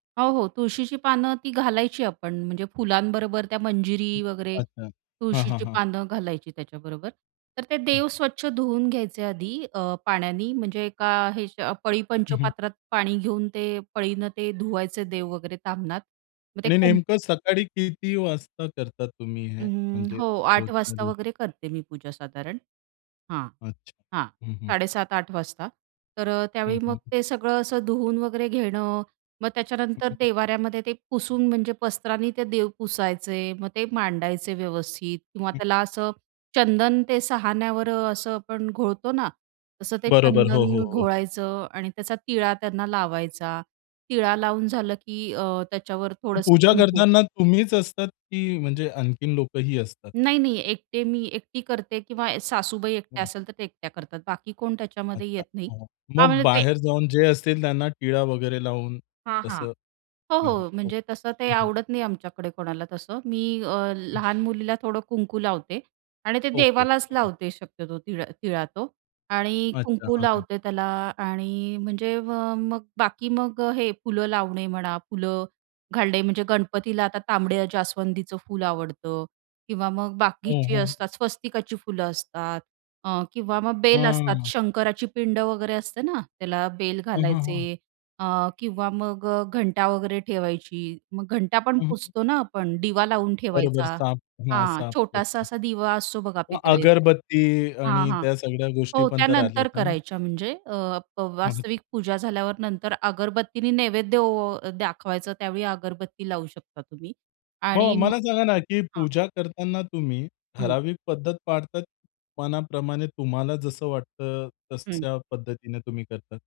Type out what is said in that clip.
हो, हो, तुळशीची पानं ती घालायची आपण म्हणजे फुलांबरोबर त्या हं, मंजिरी वगैरे, अच्छा. हां, हां, तुळशीची हां. पानं घालायची त्याच्याबरोबर. तर ते हं. देव स्वच्छ धुवून घ्यायचे आधी अ, पाण्यानी, म्हणजे एका हे ह्याच्या पळी हं, हं. पंचपात्रात पाणी घेऊन ते पळीनं ते धुवायचे देव वगैरे ताम्हनात. मग ते आणि कुंक नेमकं सकाळी किती वाजता करता तुम्ही हे, अं, म्हणजे हो, 8:00 रोजच्या वाजता रोज? वगैरे करते मी पूजा साधारण. हां. अच्छा. हां. हं, हं. 7:30-8:00 वाजता. तर अ, हं, त्यावेळी मग हं, हं. ते सगळं असं धुवून वगैरे घेणं, मग हं, त्याच्यानंतर हं. देव्हाऱ्यामध्ये ते पुसून म्हणजे वस्त्रांनी ते देव पुसायचे, मग ते मांडायचे व्यवस्थित किंवा हं. त्याला असं चंदन ते सहाणेवर असं पण घोळतो ना, तसं ते बरोबर. हो, हो, चंदन हो. घोळायचं आणि त्याचा टिळा त्यांना लावायचा. टिळा लावून झालं की अ, त्याच्यावर मग थोडंसं पूजा कुंकू. करताना तुम्हीच असतात की म्हणजे आणखीन लोकंही असतात? नाही, नाही, एकटे मी एकटी करते किंवा ए सासूबाई एकट्या हं. असेल, तर ते एकट्या करतात, बाकी कोण त्याच्यामध्ये अच्छा, येत नाही. हां. हां, मग म्हणजे ते बाहेर जाऊन जे असतील त्यांना टिळा वगैरे लावून. हां, हां. तसं, हो, हां, हां. हो, हो. म्हणजे तसं ते हं, हं. आवडत नाही आमच्याकडे कोणाला तसं. मी अ, हं. लहान मुलीला थोडं कुंकू लावते आणि ते ओके. देवालाच हं, हं. लावते शक्यतो तीळ अ, टिळा तो आणि अच्छा, कुंकू हां, हां. लावते त्याला आणि म्हणजे म मग बाकी मग अ, हे फुलं लावणे म्हणा, फुलं घालणे, म्हणजे गणपतीला आता तांबड्या जास्वंदीचं फुल आवडतं किंवा मग हं, बाकीची हं. असतात, स्वस्तिकाची फुलं असतात अ, किंवा मग बेल असतात, हं. शंकराची पिंड वगैरे असते ना त्याला बेल हं, हं, हं. घालायचे अ, किंवा मग अ, घंटा वगैरे ठेवायची. मग घंटा पण हं, हं. पुसतो ना आपण, दिवा लावून बरोबर ठेवायचा, साफ हां, हां, साफ छोटासा करतो असा दिवा असतो बघा मग पितळेचा अगरबत्ती हां, आणि हां. त्या सगळ्या गोष्टी हो, पण त्या तर आल्यात नंतर ना मग. करायच्या म्हणजे अ, प [unintelligible] वास्तविक पूजा झाल्यावर नंतर अगरबत्तीने नैवेद्य ओ दाखवायचं, त्यावेळी अगरबत्ती लावू शकता तुम्ही मग आणि मला मग सांगा ना, की हां. पूजा करताना तुम्ही हं. ठराविक पद्धत पाळतात, मनाप्रमाणे तुम्हाला जसं वाटतं, हं. तशा पद्धतीने तुम्ही करता?